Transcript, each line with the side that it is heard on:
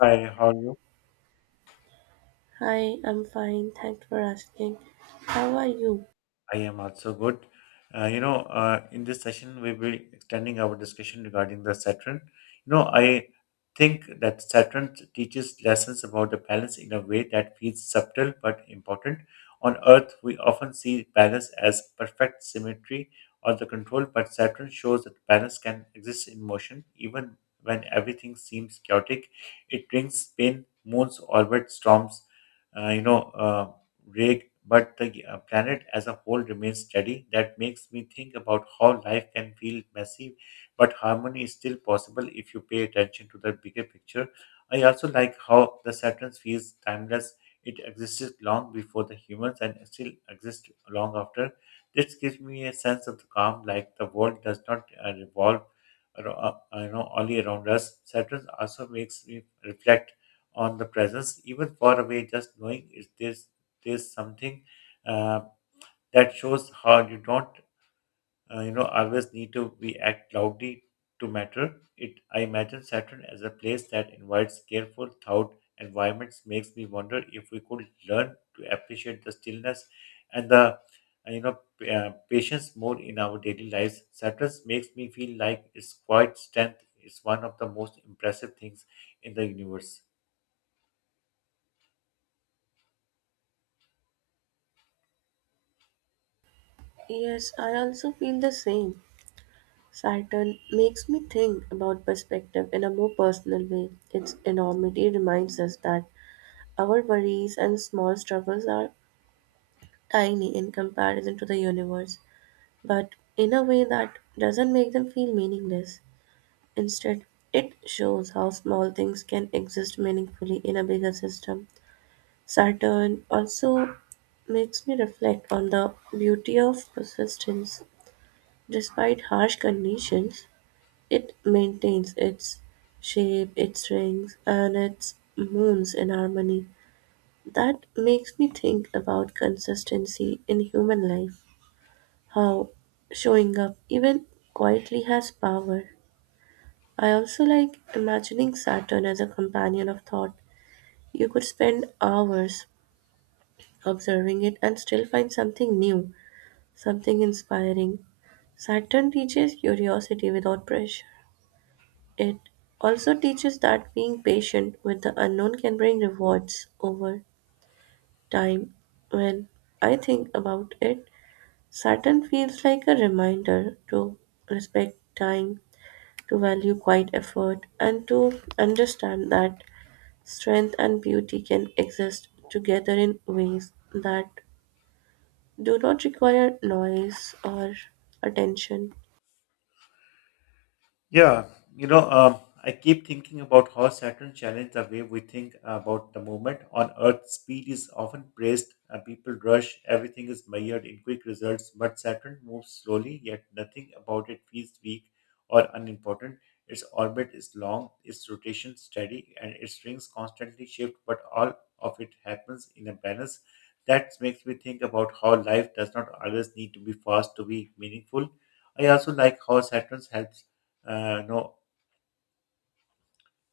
left: Hi, how are you?
right: Hi, I'm fine. Thanks for asking. How are you?
left: I am also good. In this session, we will be extending our discussion regarding the Saturn. I think that Saturn teaches lessons about the balance in a way that feels subtle but important. On Earth, we often see balance as perfect symmetry or the control, but Saturn shows that balance can exist in motion, even when everything seems chaotic. It brings pain, moons, orbit, storms, uh, you know. Uh, break, but the planet as a whole remains steady. That makes me think about how life can feel messy, but harmony is still possible if you pay attention to the bigger picture. I also like how the Saturn feels timeless. It existed long before the humans and still exists long after. This gives me a sense of calm, like the world does not revolve aro- only around us. Saturn also makes me reflect on the presence, even far away, just knowing is this is something uh, that shows how you don't always need to be act loudly to matter. It, I imagine Saturn as a place that invites careful thought environments. Makes me wonder if we could learn to appreciate the stillness and the patience more in our daily lives. Saturn makes me feel like its quiet strength is one of the most impressive things in the universe.
right: Yes, I also feel the same. Saturn makes me think about perspective in a more personal way. Its enormity reminds us that our worries and small struggles are tiny in comparison to the universe, but in a way that doesn't make them feel meaningless. Instead, it shows how small things can exist meaningfully in a bigger system. Saturn also makes me reflect on the beauty of persistence. Despite harsh conditions, it maintains its shape, its rings, and its moons in harmony. That makes me think about consistency in human life, how showing up even quietly has power. I also like imagining Saturn as a companion of thought. You could spend hours observing it and still find something new, something inspiring. Saturn teaches curiosity without pressure. It also teaches that being patient with the unknown can bring rewards over time. When I think about it, Saturn feels like a reminder to respect time, to value quiet effort, and to understand that strength and beauty can exist together in ways that do not require noise or attention.
left: Yeah, I keep thinking about how Saturn challenged the way we think about the moment. On Earth, speed is often praised, people rush, everything is measured in quick results, but Saturn moves slowly, yet nothing about it feels weak or unimportant. Its orbit is long, its rotation steady, and its rings constantly shift, but all of it happens in a balance. That makes me think about how life does not always need to be fast to be meaningful. I also like how Saturn helps no,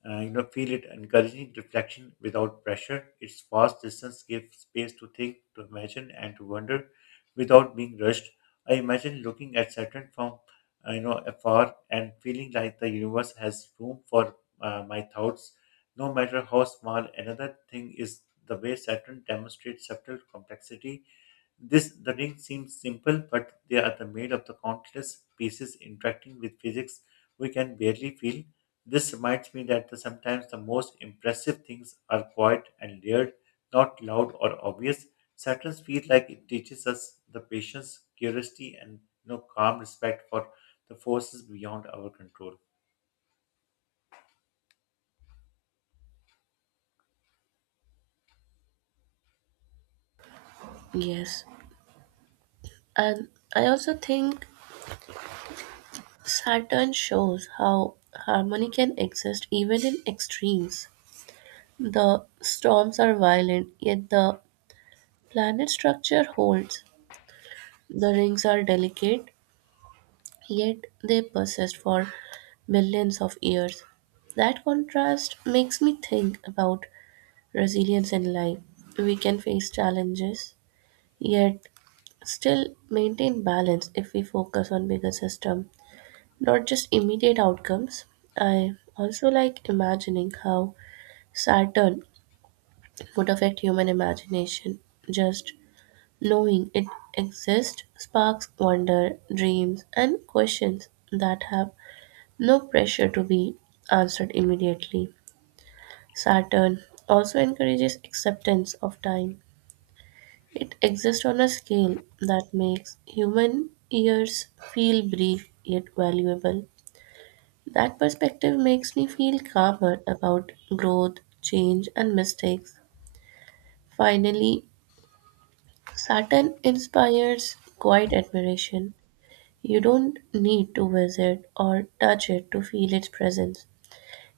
left: you know, feel it encouraging reflection without pressure. Its vast distance gives space to think, to imagine, and to wonder without being rushed. I imagine looking at Saturn from afar and feeling like the universe has room for my thoughts, no matter how small. Another thing is the way Saturn demonstrates subtle complexity, this the ring seems simple, but they are the made of the countless pieces interacting with physics we can barely feel. This reminds me that sometimes the most impressive things are quiet and layered, not loud or obvious. Saturns feel like it teaches us the patience, curiosity, and calm respect for the forces beyond our control.
right: Yes, and I also think Saturn shows how harmony can exist even in extremes. The storms are violent, yet the planet structure holds. The rings are delicate, yet they persist for millions of years. That contrast makes me think about resilience in life. We can face challenges, yet still maintain balance if we focus on bigger system, not just immediate outcomes. I also like imagining how Saturn would affect human imagination. Just knowing it exists sparks wonder, dreams, and questions that have no pressure to be answered immediately. Saturn also encourages acceptance of time. It exists on a scale that makes human years feel brief yet valuable. That perspective makes me feel calmer about growth, change, and mistakes. Finally, Saturn inspires quiet admiration. You don't need to visit or touch it to feel its presence.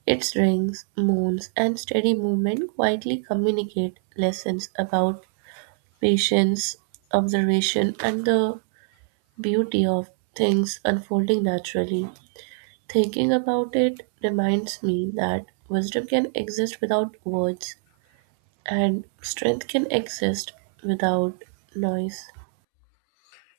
right: Its rings, moons, and steady movement quietly communicate lessons about patience, observation, and the beauty of things unfolding naturally. Thinking about it reminds me that wisdom can exist without words and strength can exist without noise.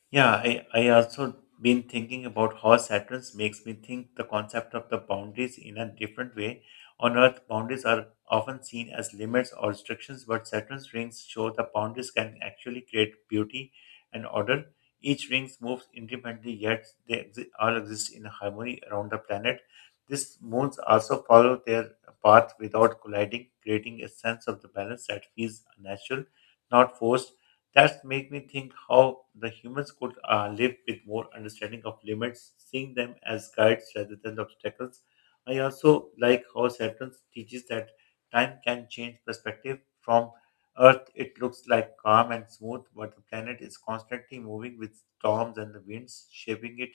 left: Yeah, I also been thinking about how Saturn makes me think the concept of the boundaries in a different way. On Earth, boundaries are often seen as limits or restrictions, but Saturn's rings show the boundaries can actually create beauty and order. Each ring moves independently, yet they all exist in harmony around the planet. These moons also follow their path without colliding, creating a sense of the balance that feels natural, not forced. That made me think how the humans could live with more understanding of limits, seeing them as guides rather than obstacles. I also like how Saturn teaches that time can change perspective. From Earth, it looks like calm and smooth, but the planet is constantly moving with storms and the winds shaping it.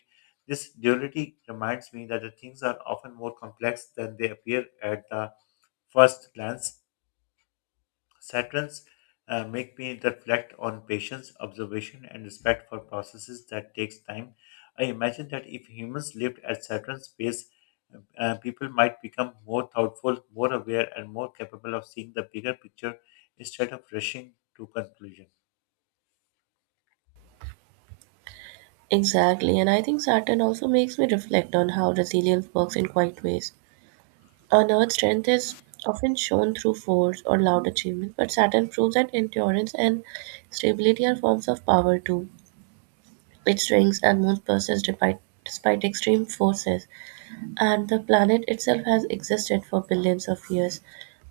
left: This duality reminds me that the things are often more complex than they appear at the first glance. Saturn's make me reflect on patience, observation, and respect for processes that takes time. I imagine that if humans lived at Saturn's pace, people might become more thoughtful, more aware, and more capable of seeing the bigger picture instead of rushing to conclusion.
right: Exactly, and I think Saturn also makes me reflect on how resilience works in quiet ways. On Earth, strength is often shown through force or loud achievement, but Saturn proves that endurance and stability are forms of power too. It strengths and moves persist despite extreme forces, and the planet itself has existed for billions of years.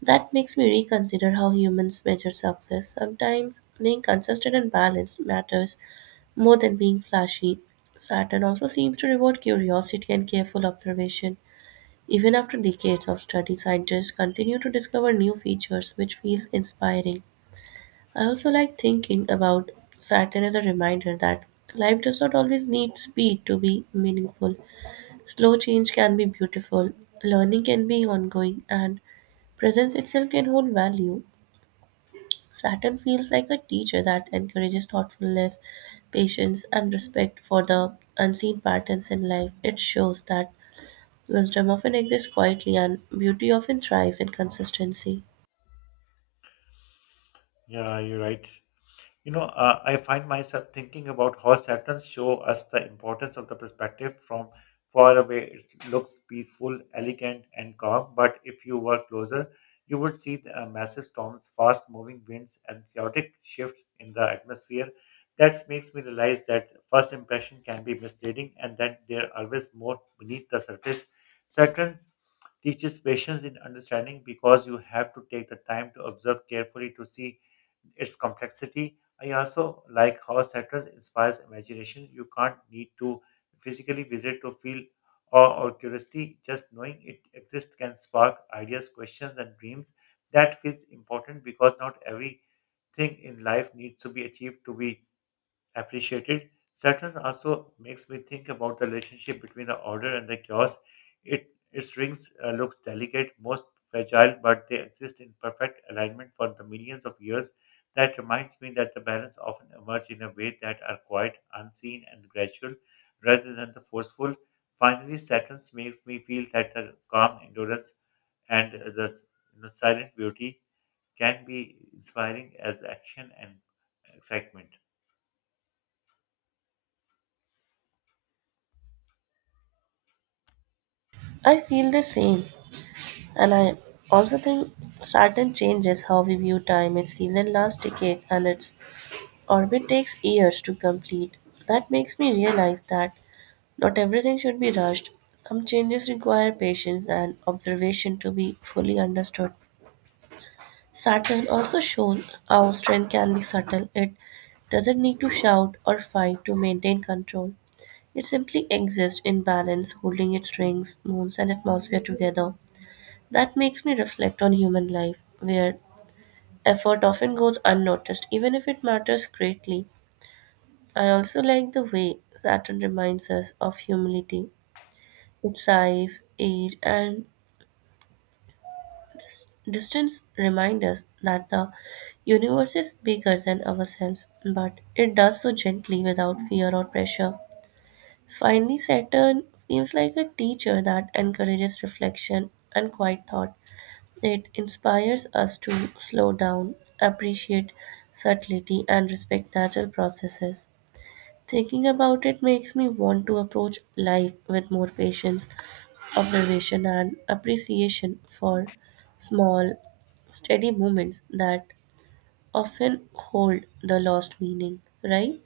right: That makes me reconsider how humans measure success. Sometimes being consistent and balanced matters more than being flashy. Saturn also seems to reward curiosity and careful observation. Even after decades of study, scientists continue to discover new features, which feels inspiring. I also like thinking about Saturn as a reminder that life does not always need speed to be meaningful. Slow change can be beautiful, learning can be ongoing, and presence itself can hold value. Saturn feels like a teacher that encourages thoughtfulness, patience, and respect for the unseen patterns in life. It shows that wisdom often exists quietly and beauty often thrives in consistency.
left: Yeah, you're right. I find myself thinking about how Saturns show us the importance of the perspective from far away. It looks peaceful, elegant, and calm, but if you were closer, you would see the massive storms, fast moving winds, and chaotic shifts in the atmosphere. That makes me realize that first impression can be misleading and that there are always more beneath the surface. Saturn teaches patience in understanding because you have to take the time to observe carefully to see its complexity. I also like how Saturn inspires imagination. You can't need to physically visit to feel awe or curiosity. Just knowing it exists can spark ideas, questions, and dreams. That feels important because not everything in life needs to be achieved to be appreciated. Saturn also makes me think about the relationship between the order and the chaos. It its rings looks delicate, most fragile, but they exist in perfect alignment for the millions of years. That reminds me that the balance often emerge in a way that are quiet, unseen, and gradual, rather than the forceful. Finally, Saturn makes me feel that the calm endurance and the silent beauty can be inspiring as action and excitement.
right: I feel the same, and I also think Saturn changes how we view time. Its season lasts decades, and its orbit takes years to complete. That makes me realize that not everything should be rushed. Some changes require patience and observation to be fully understood. Saturn also shown how strength can be subtle. It doesn't need to shout or fight to maintain control. It simply exists in balance, holding its rings, moons, and atmosphere together. That makes me reflect on human life, where effort often goes unnoticed, even if it matters greatly. I also like the way Saturn reminds us of humility. Its size, age, and distance reminds us that the universe is bigger than ourselves, but it does so gently without fear or pressure. Finally, Saturn feels like a teacher that encourages reflection and quiet thought. It inspires us to slow down, appreciate subtlety, and respect natural processes. Thinking about it makes me want to approach life with more patience observation and appreciation for small, steady moments that often hold the lost meaning, right?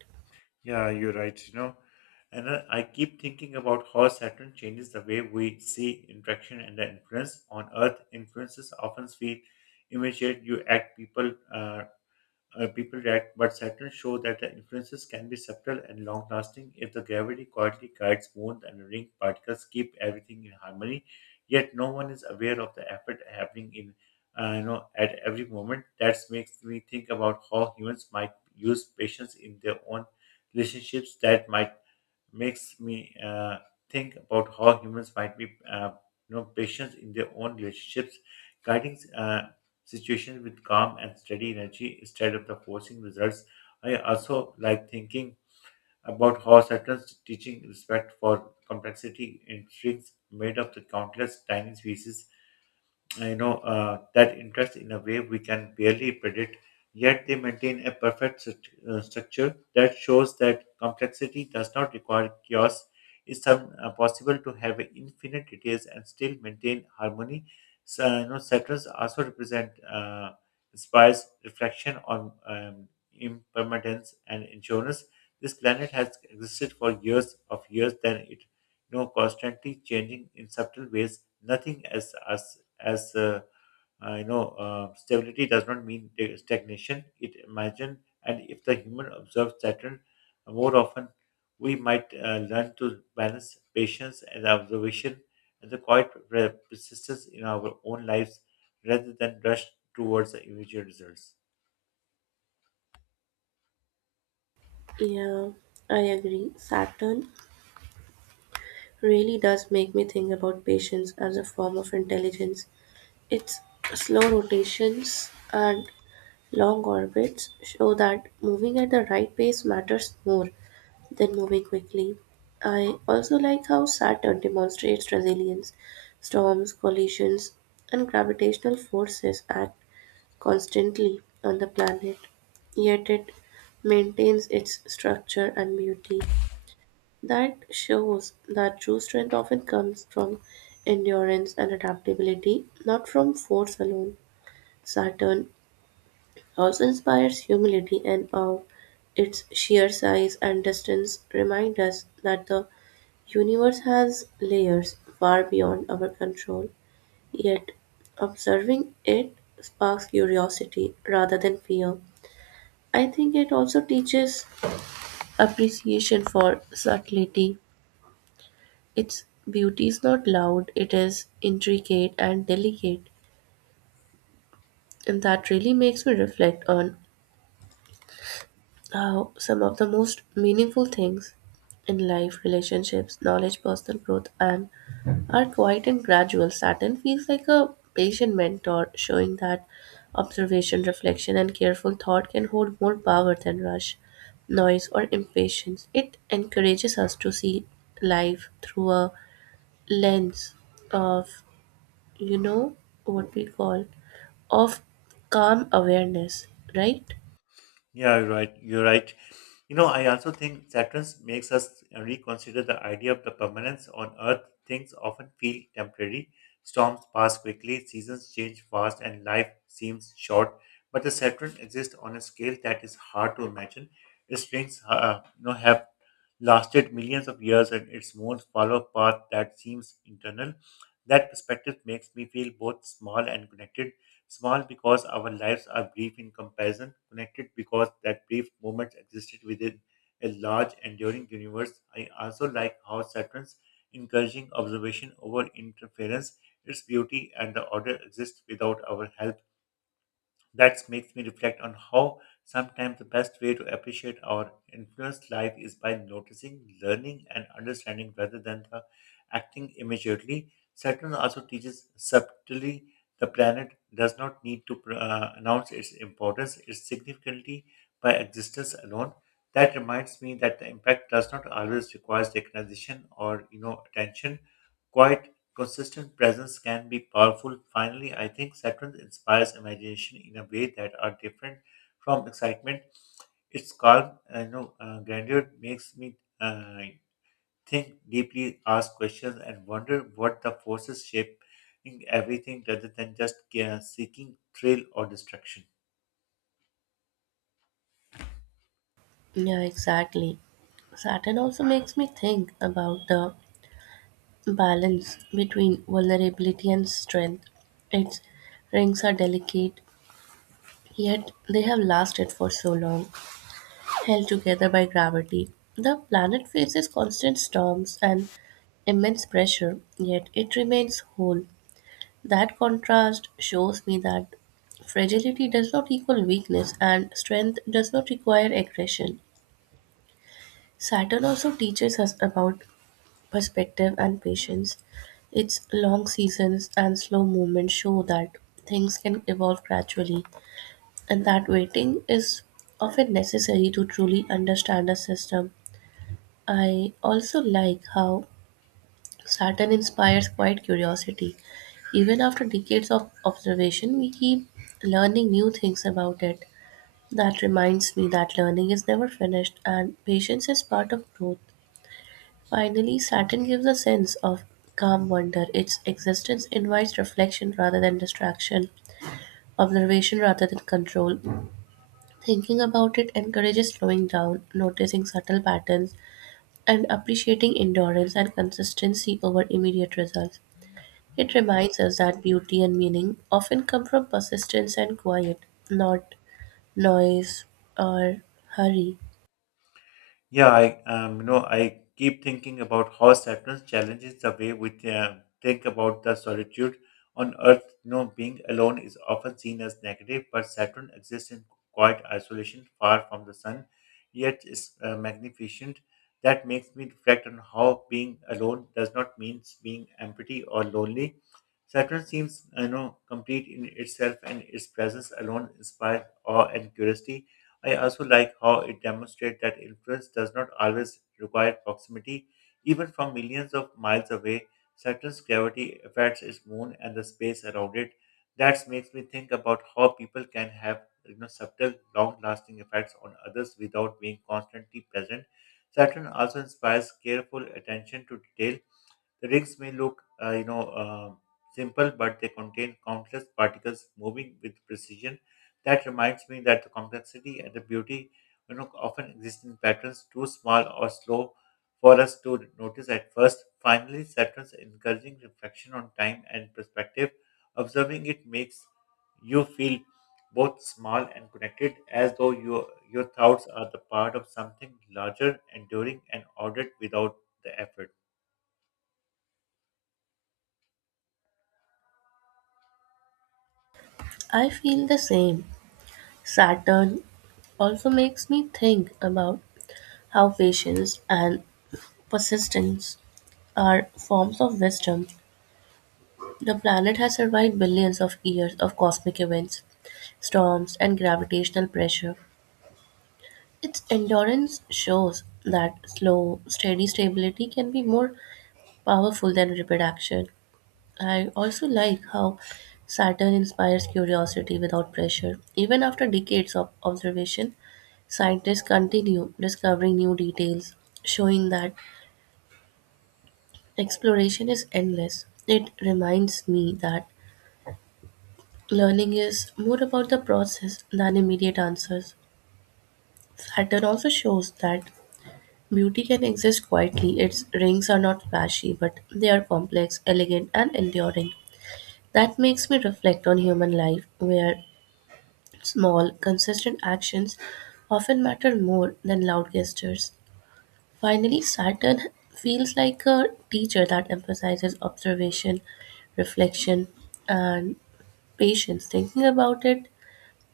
left: Yeah, you're right. And I keep thinking about how Saturn changes the way we see interaction and the influence on Earth. Influences often feel immediate. You act people react, but Saturn shows that the influences can be subtle and long lasting. If the gravity quietly guides moons and ring particles, keep everything in harmony, yet no one is aware of the effort happening in at every moment. That makes me think about how humans might use patience in their own relationships, that might makes me think about how humans might be patient in their own relationships, guiding situations with calm and steady energy instead of the forcing results. I also like thinking about how Saturn's teaching respect for complexity intrigues made up the countless tiny species, that interest in a way we can barely predict, yet they maintain a perfect structure that shows that complexity does not require chaos. It's some, possible to have infinite details and still maintain harmony. So saturns also represent, inspires reflection on impermanence and insurance. This planet has existed for years of years, then it constantly changing in subtle ways, nothing as us as stability does not mean the stagnation. It imagine, and if the human observes Saturn more often, we might learn to balance patience and observation and the quiet persistence in our own lives rather than rush towards the immediate results.
right: Yeah, I agree. Saturn really does make me think about patience as a form of intelligence. Its slow rotations and long orbits show that moving at the right pace matters more then moving quickly. I also like how Saturn demonstrates resilience. Storms, collisions, and gravitational forces act constantly on the planet, yet it maintains its structure and beauty. That shows that true strength often comes from endurance and adaptability, not from force alone. Saturn also inspires humility and awe. Its sheer size and distance remind us that the universe has layers far beyond our control, yet observing it sparks curiosity rather than fear. I think it also teaches appreciation for subtlety. Its beauty is not loud, it is intricate and delicate, and that really makes me reflect on now, some of the most meaningful things in life, relationships, knowledge, personal growth, and are quiet and gradual. Saturn feels like a patient mentor, showing that observation, reflection, and careful thought can hold more power than rush, noise, or impatience. It encourages us to see life through a lens of, you know, what we call of calm awareness, right?
left: Yeah, you're right. You're right. I also think Saturn makes us reconsider the idea of the permanence on Earth. Things often feel temporary. Storms pass quickly, seasons change fast, and life seems short. But the Saturn exists on a scale that is hard to imagine. Its rings have lasted millions of years and its moon's follow a path that seems internal. That perspective makes me feel both small and connected. Small because our lives are brief in comparison, connected because that brief moment existed within a large, enduring universe. I also like how Saturn's encouraging observation over interference, its beauty and the order exist without our help. That makes me reflect on how sometimes the best way to appreciate our influenced life is by noticing, learning, and understanding rather than the acting immediately. Saturn also teaches subtly the planet does not need to announce its importance, its significantly by existence alone. That reminds me that the impact does not always require recognition or attention. Quite Consistent presence can be powerful. Finally, I think Saturn inspires imagination in a way that are different from excitement. Its calm and grandeur makes me think deeply, ask questions, and wonder what the forces shaping everything rather than just seeking thrill or distraction.
right: Yeah, exactly. Saturn also makes me think about the balance between vulnerability and strength. Its rings are delicate, yet they have lasted for so long, held together by gravity. The planet faces constant storms and immense pressure, yet it remains whole. That contrast shows me that fragility does not equal weakness and strength does not require aggression. Saturn also teaches us about perspective and patience. Its long seasons and slow movement show that things can evolve gradually, and that waiting is often necessary to truly understand a system. I also like how Saturn inspires quiet curiosity. Even after decades of observation, we keep learning new things about it. That reminds me that learning is never finished and patience is part of growth. Finally, Saturn gives a sense of calm wonder. Its existence invites reflection rather than distraction, observation rather than control. Thinking about it encourages slowing down, noticing subtle patterns, and appreciating endurance and consistency over immediate results. It reminds us that beauty and meaning often come from persistence and quiet, not noise or hurry.
left: Yeah, I I keep thinking about how Saturn challenges the way we think about the solitude on Earth. You know, being alone is often seen as negative, but Saturn exists in quiet isolation, far from the sun, yet is magnificent. That makes me reflect on how being alone does not mean being empty or lonely. Saturn seems, you know, complete in itself, and its presence alone inspires awe and curiosity. I also like how it demonstrates that influence does not always require proximity. Even from millions of miles away, Saturn's gravity affects its moon and the space around it. That makes me think about how people can have, you know, subtle, long-lasting effects on others without being constantly present. Saturn also inspires careful attention to detail, the rings may look simple, but they contain countless particles moving with precision. That reminds me that the complexity and the beauty, often exist in patterns too small or slow for us to notice at first. Finally, Saturn's encouraging reflection on time and perspective. Observing it makes you feel both small and connected, as though your thoughts are the part of something larger, enduring, and ordered without the effort.
right: I feel the same. Saturn also makes me think about how patience and persistence are forms of wisdom. The planet has survived billions of years of cosmic events, storms, and gravitational pressure. Its endurance shows that slow, steady stability can be more powerful than rapid action. I also like how Saturn inspires curiosity without pressure. Even after decades of observation, scientists continue discovering new details, showing that exploration is endless. It reminds me that learning is more about the process than immediate answers. Saturn also shows that beauty can exist quietly. Its rings are not flashy, but they are complex, elegant, and enduring. That makes me reflect on human life, where small, consistent actions often matter more than loud gestures. Finally, Saturn feels like a teacher that emphasizes observation, reflection, and patience. Thinking about it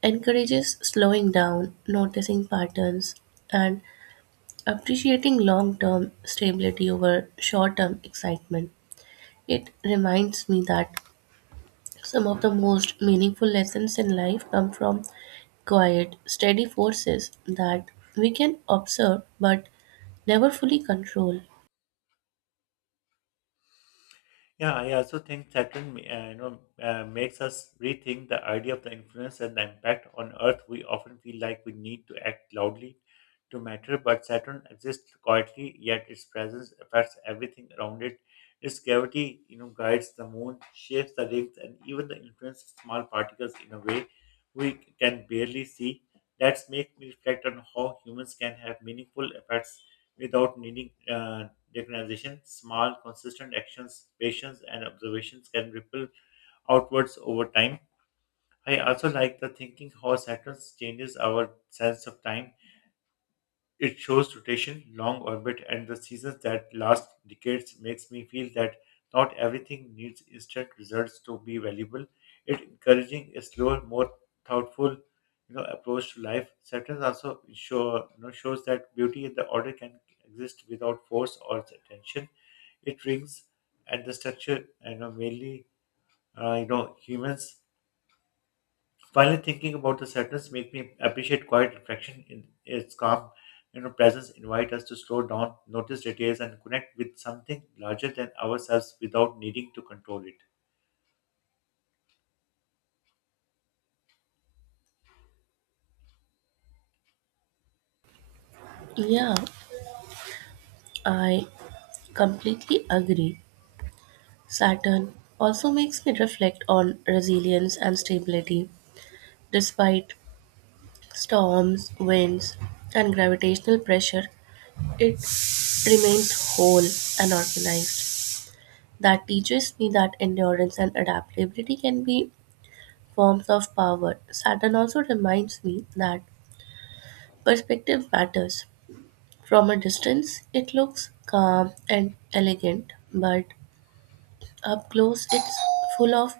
right: encourages slowing down, noticing patterns, and appreciating long term stability over short term excitement. It reminds me that some of the most meaningful lessons in life come from quiet, steady forces that we can observe but never fully control.
left: Yeah, I also think Saturn, makes us rethink the idea of the influence and the impact on Earth. We often feel like we need to act loudly to matter, but Saturn exists quietly, yet its presence affects everything around it. Its gravity, guides the moon, shapes the rings, and even the influence of small particles in a way we can barely see. That makes me reflect on how humans can have meaningful effects without needing recognition. Small, consistent actions, patience, and observations can ripple outwards over time. I also like the thinking how Saturn changes our sense of time. It shows rotation, long orbit, and the seasons that last decades makes me feel that not everything needs instant results to be valuable. It encouraging a slower, more thoughtful, approach to life. Saturn also shows that beauty and the order can exist without force or attention. It rings at the structure, and mainly, humans. Finally, thinking about the sadness make me appreciate quiet reflection in its calm, presence invite us to slow down, notice details, and connect with something larger than ourselves without needing to control it.
right: Yeah, I completely agree. Saturn also makes me reflect on resilience and stability. Despite storms, winds, and gravitational pressure, it remains whole and organized. That teaches me that endurance and adaptability can be forms of power. Saturn also reminds me that perspective matters. From a distance, it looks calm and elegant, but up close, it's full of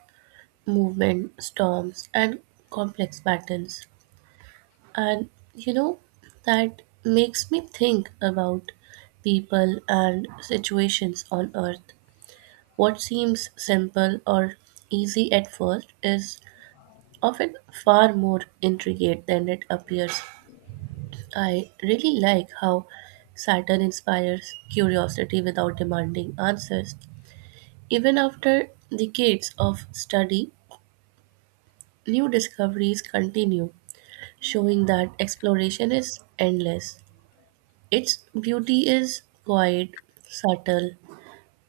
right: movement, storms, and complex patterns. And you know that makes me think about people and situations on earth. What seems simple or easy at first is often far more intricate than it appears. I really like how Saturn inspires curiosity without demanding answers. Even after decades of study, new discoveries continue, showing that exploration is endless. Its beauty is quiet, subtle,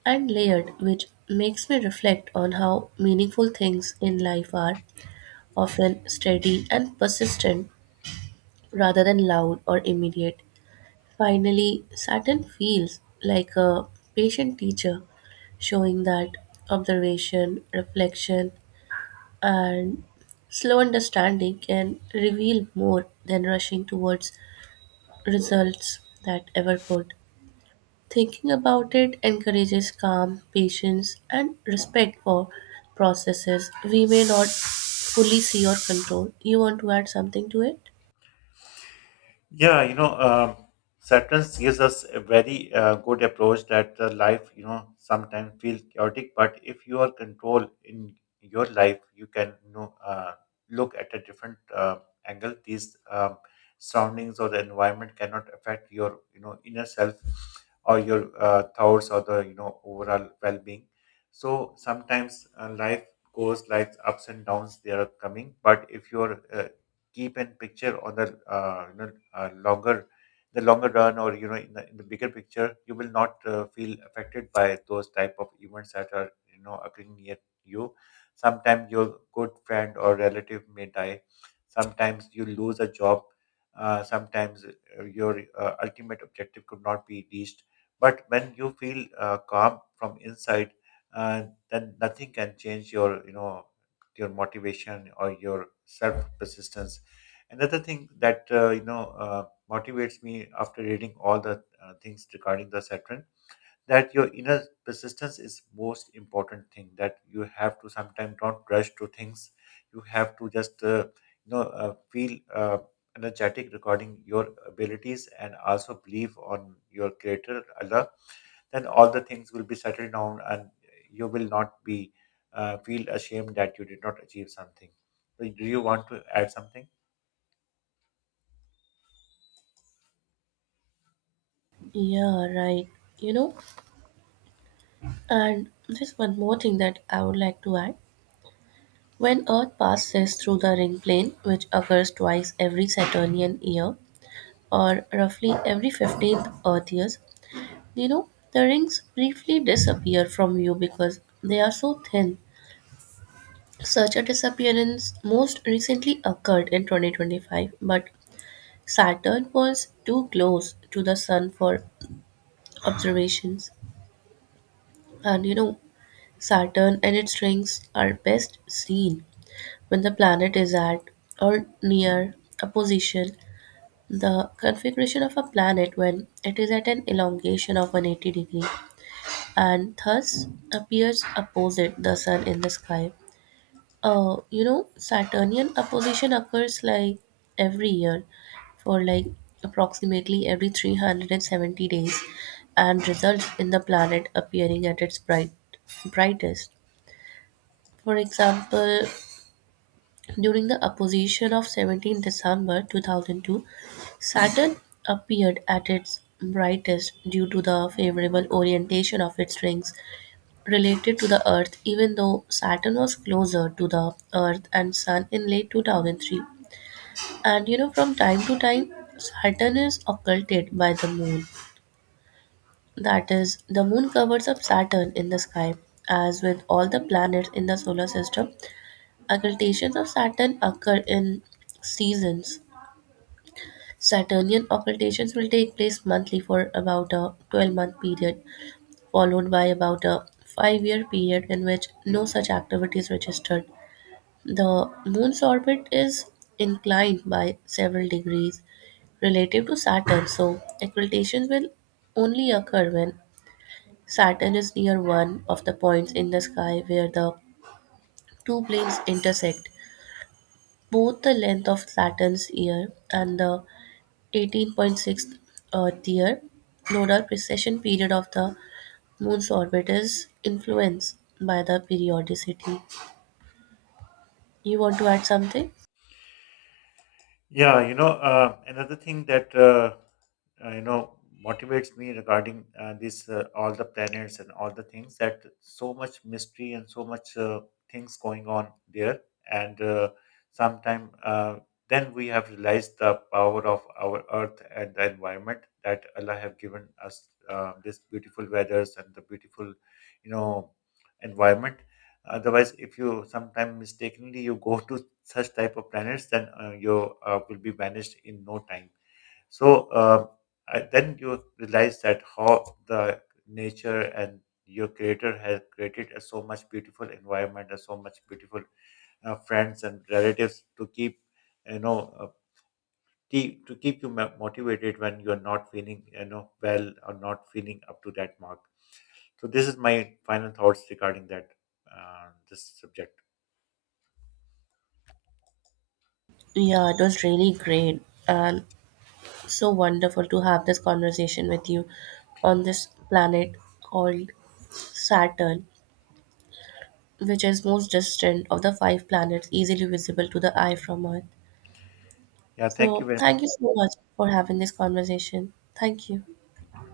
right: and layered, which makes me reflect on how meaningful things in life are, often steady and persistent rather than loud or immediate. Finally, Saturn feels like a patient teacher, showing that observation, reflection, and slow understanding can reveal more than rushing towards results that ever could. Thinking about it encourages calm, patience, and respect for processes we may not fully see or control. You want to add something to it?
left: Yeah, Saturns gives us a very good approach that life, sometimes feel chaotic, but if you are control in your life, you can look at a different angle. These surroundings or the environment cannot affect your, inner self or your thoughts or the overall well-being. So sometimes life goes like ups and downs. They are coming, but if you're keep and picture on the longer run or you know in the bigger picture you will not feel affected by those type of events that are you know occurring near you. Sometimes your good friend or relative may die, sometimes you lose a job, sometimes your ultimate objective could not be reached, but when you feel calm from inside, uh, then nothing can change your your motivation or your self persistence. Another thing that motivates me after reading all the things regarding the Saturn, that your inner persistence is most important thing, that you have to sometimes not rush to things. You have to just you know feel energetic regarding your abilities and also believe on your creator Allah. Then all the things will be settled down and you will not be feel ashamed that you did not achieve something. So do you want to add something?
right: Yeah, right. You know, and there's one more thing that I would like to add. When Earth passes through the ring plane, which occurs twice every Saturnian year, or roughly every 15th Earth years, the rings briefly disappear from view because they are so thin. Such a disappearance most recently occurred in 2025, but Saturn was too close to the Sun for observations. And you know, Saturn and its rings are best seen when the planet is at or near a position. The configuration of a planet when it is at an elongation of 180 degree and thus appears opposite the sun in the sky. Saturnian opposition occurs like every year for like approximately every 370 days and results in the planet appearing at its brightest. For example, during the opposition of 17 December 2002, Saturn appeared at its brightest due to the favorable orientation of its rings related to the Earth, even though Saturn was closer to the Earth and Sun in late 2003. From time to time, Saturn is occulted by the Moon. That is, the Moon covers up Saturn in the sky. As with all the planets in the solar system, occultations of Saturn occur in seasons. Saturnian occultations will take place monthly for about a 12-month period, followed by about a 5-year period in which no such activity is registered. The Moon's orbit is inclined by several degrees relative to Saturn, so occultations will only occur when Saturn is near one of the points in the sky where the two planes intersect. Both the length of Saturn's year and the 18.6 Earth year nodal precession period of the Moon's orbit is influenced by the periodicity. You want to add something?
left: Yeah, another thing that uh, you know motivates me regarding this all the planets and all the things, that so much mystery and so much things going on there, and sometime then we have realized the power of our Earth and the environment that Allah have given us this beautiful weathers and the beautiful, you know, environment. Otherwise, if you sometime mistakenly you go to such type of planets, then you will be vanished in no time. So then you realize that how the nature and your creator has created a so much beautiful environment, and so much beautiful friends and relatives to keep you know uh, to keep you motivated when you are not feeling well or not feeling up to that mark. So this is my final thoughts regarding that this subject.
right: Yeah, it was really great. And so wonderful to have this conversation with you on this planet called Saturn, which is most distant of the five planets easily visible to the eye from Earth.
left: Yeah, thank you
right: So,
left: very much.
right: thank you so much for having this conversation. Thank you.
left: Thank you.